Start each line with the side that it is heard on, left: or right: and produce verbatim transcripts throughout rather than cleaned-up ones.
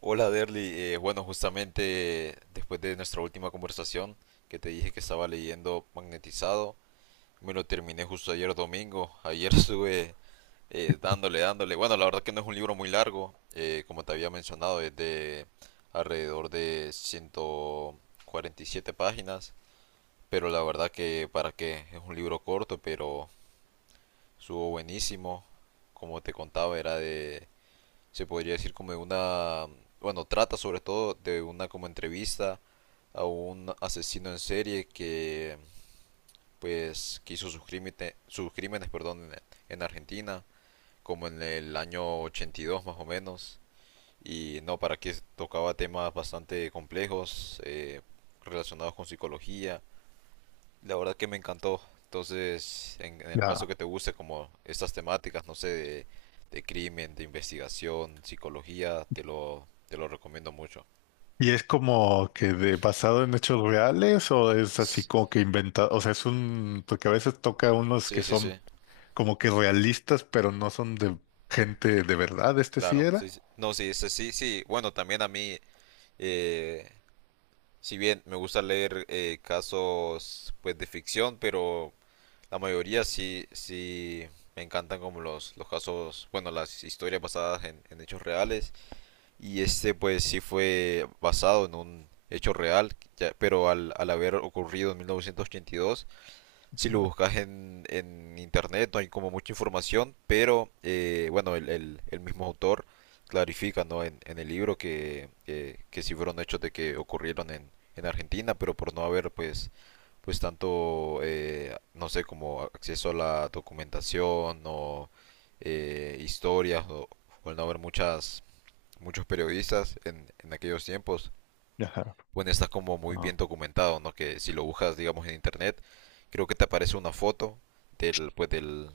right: Hola Derly, Eh, bueno, justamente después de nuestra última conversación que te dije que estaba leyendo Magnetizado, me lo terminé justo ayer domingo, ayer estuve eh, dándole, dándole, bueno, la verdad que no es un libro muy largo, eh, como te había mencionado, es de alrededor de ciento cuarenta y siete páginas, pero la verdad que para qué, es un libro corto, pero estuvo buenísimo. Como te contaba, era de, se podría decir como de una, bueno, trata sobre todo de una como entrevista a un asesino en serie que pues que hizo sus crímenes, sus crímenes, perdón, en, en Argentina, como en el año ochenta y dos más o menos. Y no, para que tocaba temas bastante complejos, eh, relacionados con psicología. La verdad que me encantó. Entonces, en, en el caso
left: Ya.
right: que te guste como estas temáticas, no sé, de, de crimen, de investigación, psicología, te lo, te lo recomiendo mucho.
left: ¿Y es como que de, basado en hechos reales o es así
right: S-
left: como que inventado? O sea, es un, porque a veces toca unos
right: Sí,
left: que
right: sí,
left: son
right: sí,
left: como que realistas, pero no son de gente de verdad, este sí
right: claro. Sí,
left: era.
right: sí. No, sí, sí, sí, sí. Bueno, también a mí, eh, si bien me gusta leer, eh, casos pues de ficción, pero la mayoría sí, sí me encantan como los, los casos, bueno, las historias basadas en, en hechos reales. Y este pues sí fue basado en un hecho real, ya- pero al, al haber ocurrido en mil novecientos ochenta y dos, si lo buscas en, en internet no hay como mucha información, pero eh, bueno, el, el- el mismo autor clarifica, ¿no?, en, en el libro que, que, que sí fueron hechos de que ocurrieron en, en Argentina, pero por no haber pues, pues tanto, eh, no sé, como acceso a la documentación o, eh, historias o, o el no haber muchas muchos periodistas en, en aquellos tiempos,
left: Ajá.
right: bueno, está como muy
left: Ah,
right: bien documentado, ¿no? Que si lo buscas, digamos, en internet, creo que te aparece una foto del, pues, del,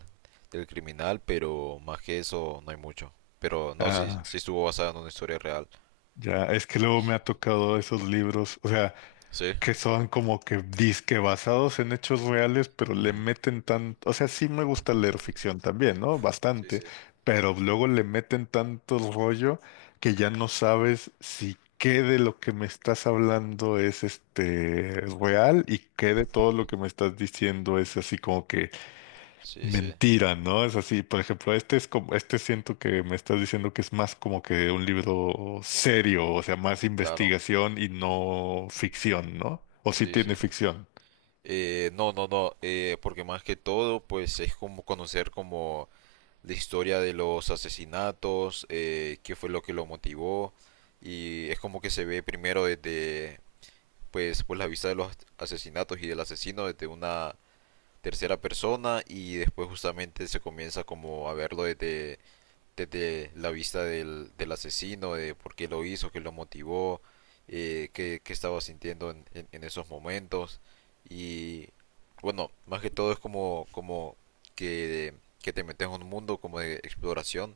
right: del criminal, pero más que eso no hay mucho. Pero no, sí,
left: ah,
right: sí
left: sí.
right: estuvo basada en una historia real.
left: Ya, es que luego me ha tocado esos libros, o sea.
right: Sí.
left: Que son como que disque basados en hechos reales, pero le
right: Ujú.
left: meten tanto, o sea, sí me gusta leer ficción también, ¿no?
right: Sí,
left: Bastante,
right: sí.
left: pero luego le meten tanto rollo que ya no sabes si qué de lo que me estás hablando es este real y qué de todo lo que me estás diciendo es así como que
right: Sí, sí,
left: mentira, ¿no? Es así, por ejemplo, este es como, este siento que me estás diciendo que es más como que un libro serio, o sea, más
right: claro.
left: investigación y no ficción, ¿no? O sí
right: Sí, sí.
left: tiene ficción.
right: Eh, no, no, no, eh, porque más que todo, pues es como conocer como la historia de los asesinatos, eh, qué fue lo que lo motivó, y es como que se ve primero desde, pues pues la vista de los asesinatos y del asesino desde una tercera persona, y después justamente se comienza como a verlo desde desde la vista del, del asesino, de por qué lo hizo, qué lo motivó, eh, qué, qué estaba sintiendo en, en, en esos momentos. Y bueno, más que todo es como, como que, que te metes en un mundo como de exploración,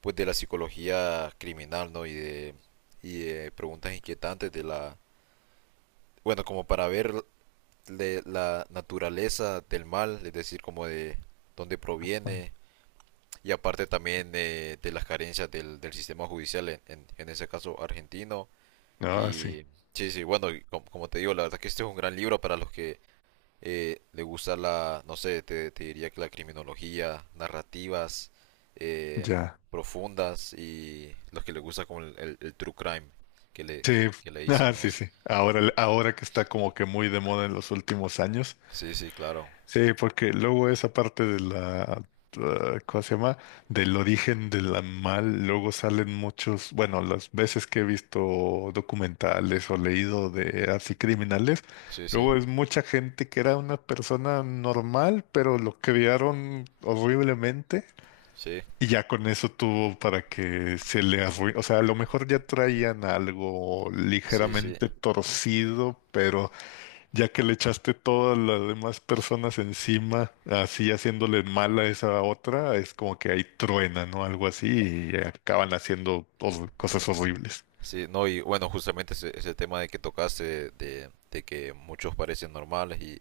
right: pues de la psicología criminal, ¿no? Y de, y de preguntas inquietantes de la... Bueno, como para ver de la naturaleza del mal, es decir, como de dónde proviene, y aparte también, eh, de las carencias del, del sistema judicial en, en, en ese caso argentino.
left: Ah, sí,
right: Y sí, sí, bueno, y com- como, te digo, la verdad que este es un gran libro para los que, eh, le gusta la, no sé, te, te diría que la criminología, narrativas, eh,
left: ya.
right: profundas y los que les gusta como el, el- el true crime que le,
left: Sí,
right: que le dicen
left: ah, sí,
right: los.
left: sí. Ahora, ahora que está como que muy de moda en los últimos años.
right: Sí, sí, claro.
left: Sí, porque luego esa parte de la, uh, ¿cómo se llama? Del origen del animal, luego salen muchos, bueno, las veces que he visto documentales o leído de así criminales,
right: Sí, sí,
left: luego es mucha gente que era una persona normal, pero lo criaron horriblemente
right: sí,
left: y ya con eso tuvo para que se le arruine, o sea, a lo mejor ya traían algo
right: sí, sí.
left: ligeramente torcido, pero... Ya que le echaste todas las demás personas encima, así haciéndole mal a esa otra, es como que ahí truena, ¿no? Algo así y acaban haciendo hor- cosas horribles.
right: Sí, no, y bueno, justamente ese, ese tema de que tocaste, de, de que muchos parecen normales y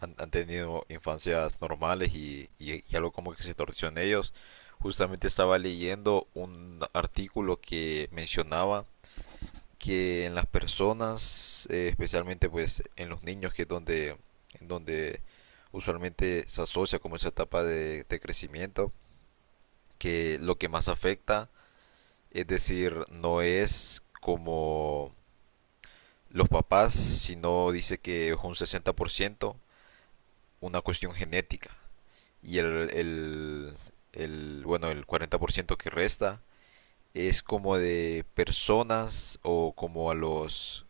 right: han, han tenido infancias normales y, y, y algo como que se torció en ellos. Justamente estaba leyendo un artículo que mencionaba que en las personas, eh, especialmente pues en los niños, que es donde, en donde usualmente se asocia como esa etapa de, de crecimiento, que lo que más afecta, es decir, no es como los papás, sino dice que es un sesenta por ciento, una cuestión genética. Y el, el, el, bueno, el cuarenta por ciento que resta es como de personas o como a los...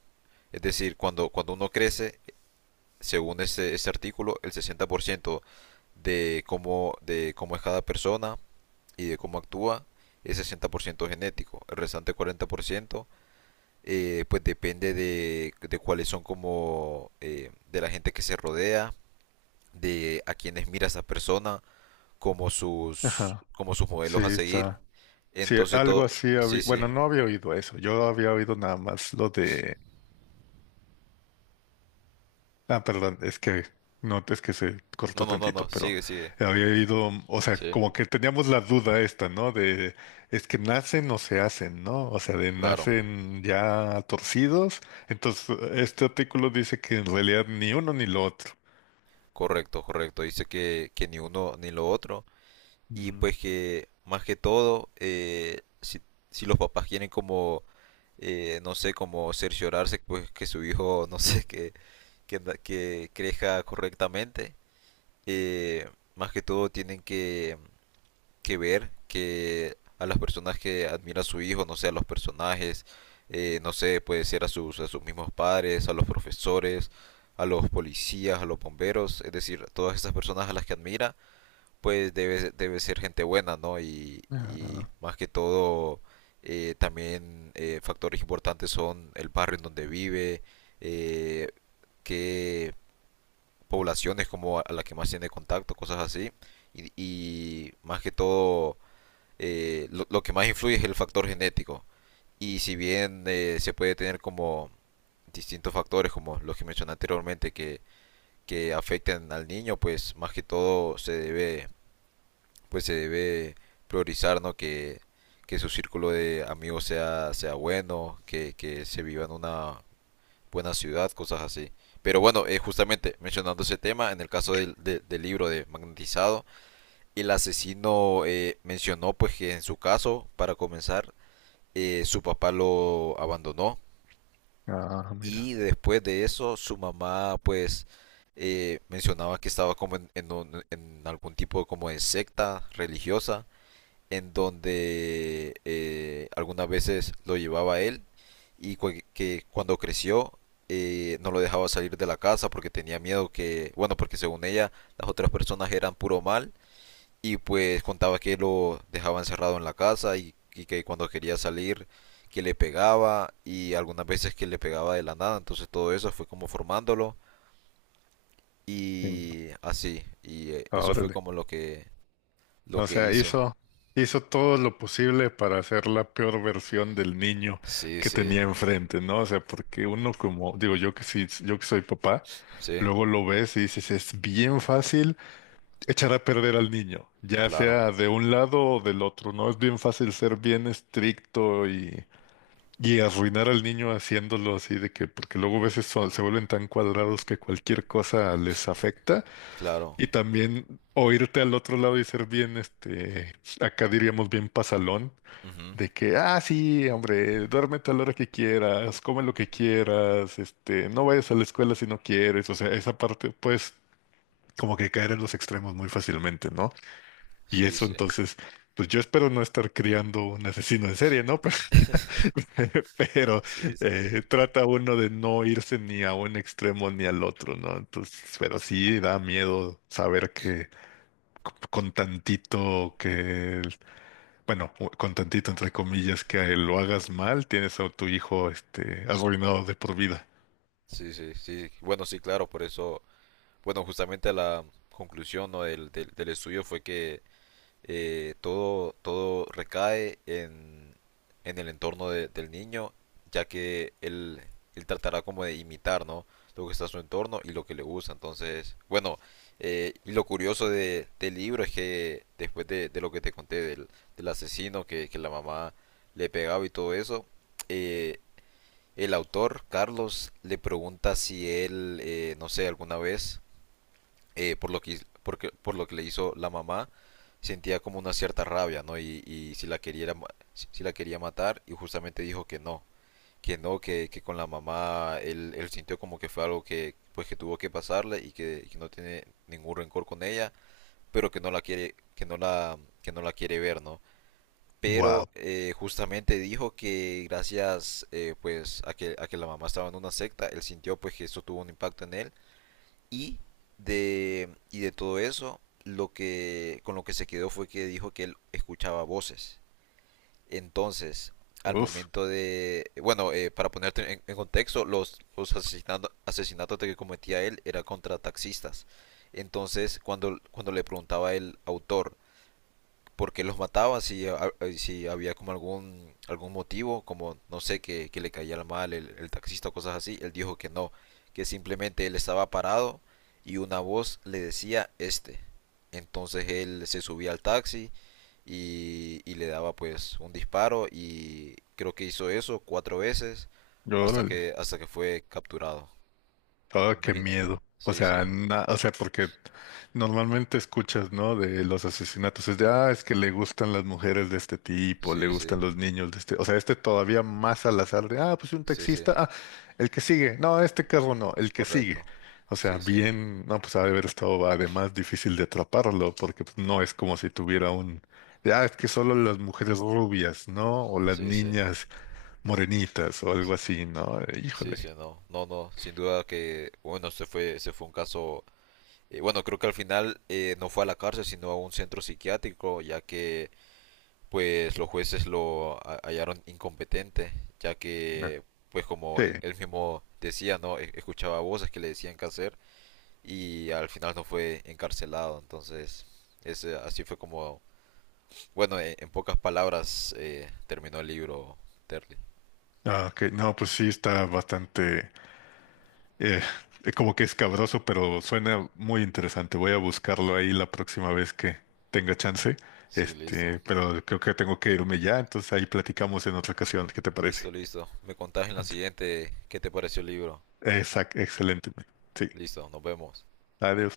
right: Es decir, cuando, cuando uno crece, según ese, ese artículo, el sesenta por ciento de cómo, de cómo es cada persona y de cómo actúa es sesenta por ciento genético. El restante cuarenta por ciento, eh, pues depende de, de cuáles son como, eh, de la gente que se rodea, de a quienes mira esa persona, como sus,
left: Ajá,
right: como sus
left: sí,
right: modelos a seguir.
left: está. Sí,
right: Entonces todo,
left: algo así
right: sí,
left: había,
right: sí.
left: bueno, no había oído eso, yo había oído nada más lo de... Ah, perdón, es que no, es que se
right: No,
left: cortó
right: no, no,
left: tantito,
right: no,
left: pero
right: sigue, sigue.
left: había ido, o sea,
right: Sí,
left: como que teníamos la duda esta, ¿no? De, es que nacen o se hacen, ¿no? O sea, de
right: claro.
left: nacen ya torcidos. Entonces, este artículo dice que en realidad ni uno ni lo otro.
right: Correcto, correcto. Dice que, que ni uno ni lo otro. Y
left: Mm.
right: pues que más que todo, eh, si, si los papás quieren como, eh, no sé, como cerciorarse, pues que su hijo, no sé, que, que, que crezca correctamente, eh, más que todo tienen que, que ver que a las personas que admira a su hijo, no sé, a los personajes, eh, no sé, puede ser a sus, a sus mismos padres, a los profesores, a los policías, a los bomberos, es decir, todas esas personas a las que admira, pues debe, debe ser gente buena, ¿no? Y, y
left: Ah,
right: más que todo, eh, también, eh, factores importantes son el barrio en donde vive, eh, qué, poblaciones como a la que más tiene contacto, cosas así. Y, y más que todo, eh, lo, lo que más influye es el factor genético. Y si bien, eh, se puede tener como distintos factores, como los que mencioné anteriormente, que, que afecten al niño, pues más que todo se debe, pues se debe priorizar, ¿no? Que, que su círculo de amigos sea, sea bueno, que, que se viva en una buena ciudad, cosas así. Pero bueno, eh, justamente mencionando ese tema, en el caso del, de- del libro de Magnetizado, el asesino, eh, mencionó pues que en su caso, para comenzar, eh, su papá lo abandonó,
left: ah, mira.
right: y después de eso su mamá pues, eh, mencionaba que estaba como en, en un- en algún tipo como de secta religiosa en donde, eh, algunas veces lo llevaba él, y cu- que cuando creció, eh, no lo dejaba salir de la casa porque tenía miedo que, bueno, porque según ella las otras personas eran puro mal, y pues contaba que lo dejaba encerrado en la casa y, y que cuando quería salir que le pegaba y algunas veces que le pegaba de la nada. Entonces todo eso fue como formándolo
left: Sí.
right: y así, y, eh,
left: Ah,
right: eso fue
left: órale.
right: como lo que lo
left: O
right: que
left: sea,
right: hizo.
left: hizo, hizo todo lo posible para hacer la peor versión del niño
right: Sí,
left: que
right: sí,
left: tenía enfrente, ¿no? O sea, porque uno como, digo, yo que sí, yo que soy papá,
right: sí,
left: luego lo ves y dices, es bien fácil echar a perder al niño, ya
right: claro.
left: sea de un lado o del otro, ¿no? Es bien fácil ser bien estricto y, y arruinar al niño haciéndolo así de que, porque luego a veces son- se vuelven tan cuadrados que cualquier cosa les afecta.
right: Claro.
left: Y también oírte al otro lado y ser bien, este, acá diríamos bien pasalón,
right: Ujú.
left: de que, ah, sí, hombre, duérmete a la hora que quieras, come lo que quieras, este, no vayas a la escuela si no quieres, o sea, esa parte, pues, como que caer en los extremos muy fácilmente, ¿no? Y
right: Sí,
left: eso
right: sí.
left: entonces, pues yo espero no estar criando un asesino en serie, ¿no? Pero
right: Sí, sí.
left: eh, trata uno de no irse ni a un extremo ni al otro, ¿no? Entonces, pero sí da miedo saber que con tantito que, el- bueno, con tantito entre comillas que a él lo hagas mal, tienes a tu hijo este arruinado de por vida.
right: Sí, sí, sí. Bueno, sí, claro, por eso, bueno, justamente la conclusión, ¿no?, del, del, del estudio fue que, eh, todo, todo recae en, en el entorno de- del niño, ya que él, él tratará como de imitar, ¿no? Lo que está a su entorno y lo que le gusta. Entonces, bueno, eh, y lo curioso de, del libro es que después de, de lo que te conté del, del asesino que, que la mamá le pegaba y todo eso, eh, el autor, Carlos, le pregunta si él, eh, no sé, alguna vez, eh, por lo que, porque, por lo que le hizo la mamá, sentía como una cierta rabia, ¿no? Y, y si la quería, si si la quería matar. Y justamente dijo que no, que no, que, que con la mamá él, él sintió como que fue algo que, pues, que tuvo que pasarle y que, y que no tiene ningún rencor con ella, pero que no la quiere, que no la, que no la quiere ver, ¿no? Pero,
left: Wow.
right: eh, justamente dijo que gracias, eh, pues a que, a que la mamá estaba en una secta, él sintió pues que eso tuvo un impacto en él, y de, y de todo eso, lo que, con lo que se quedó fue que dijo que él escuchaba voces. Entonces, al
left: Uf,
right: momento de, bueno, eh, para ponerte en, en contexto, los, los asesinato- asesinatos que cometía él era contra taxistas. Entonces, cuando, cuando le preguntaba el autor porque los mataba si, a- si había como algún, algún motivo, como no sé, que, que le caía mal el, el taxista o cosas así. Él dijo que no, que simplemente él estaba parado y una voz le decía este. Entonces él se subía al taxi y, y le daba pues un disparo y creo que hizo eso cuatro veces hasta
left: órale.
right: que, hasta que fue capturado.
left: Oh, qué
right: Imagínate.
left: miedo. O
right: Sí, sí,
left: sea, na- o sea, porque normalmente escuchas, ¿no? De los asesinatos. Es de, ah, es que le gustan las mujeres de este tipo, le
right: sí, sí,
left: gustan los niños de este. O sea, este todavía más al azar de, ah, pues un
right: sí, sí,
left: taxista, ah, el que sigue. No, este carro no, el que sigue.
right: correcto.
left: O sea,
right: Sí, sí,
left: bien, no, pues ha de haber estado además difícil de atraparlo, porque pues, no es como si tuviera un, de, ah, es que solo las mujeres rubias, ¿no? O las
right: sí, sí.
left: niñas morenitas o algo así, ¿no?
right: Sí,
left: Híjole.
right: sí, no, no, no, sin duda que, bueno, se fue, se fue un caso, eh, bueno, creo que al final, eh, no fue a la cárcel, sino a un centro psiquiátrico, ya que, pues, los jueces lo ha- hallaron incompetente, ya
left: No.
right: que, pues, como
left: Sí.
right: él, él mismo decía, ¿no? E- Escuchaba voces que le decían qué hacer y al final no fue encarcelado. Entonces, ese, así fue como, bueno, en, en pocas palabras, eh, terminó el libro, Terry.
left: Ah, ok. No, pues sí, está bastante, eh, eh, como que escabroso, pero suena muy interesante. Voy a buscarlo ahí la próxima vez que tenga chance.
right: Sí, listo.
left: Este, pero creo que tengo que irme ya, entonces ahí platicamos en otra ocasión. ¿Qué te parece?
right: Listo, listo. Me contás en la siguiente qué te pareció el libro.
left: Exacto, excelente. Sí.
right: Listo, nos vemos.
left: Adiós.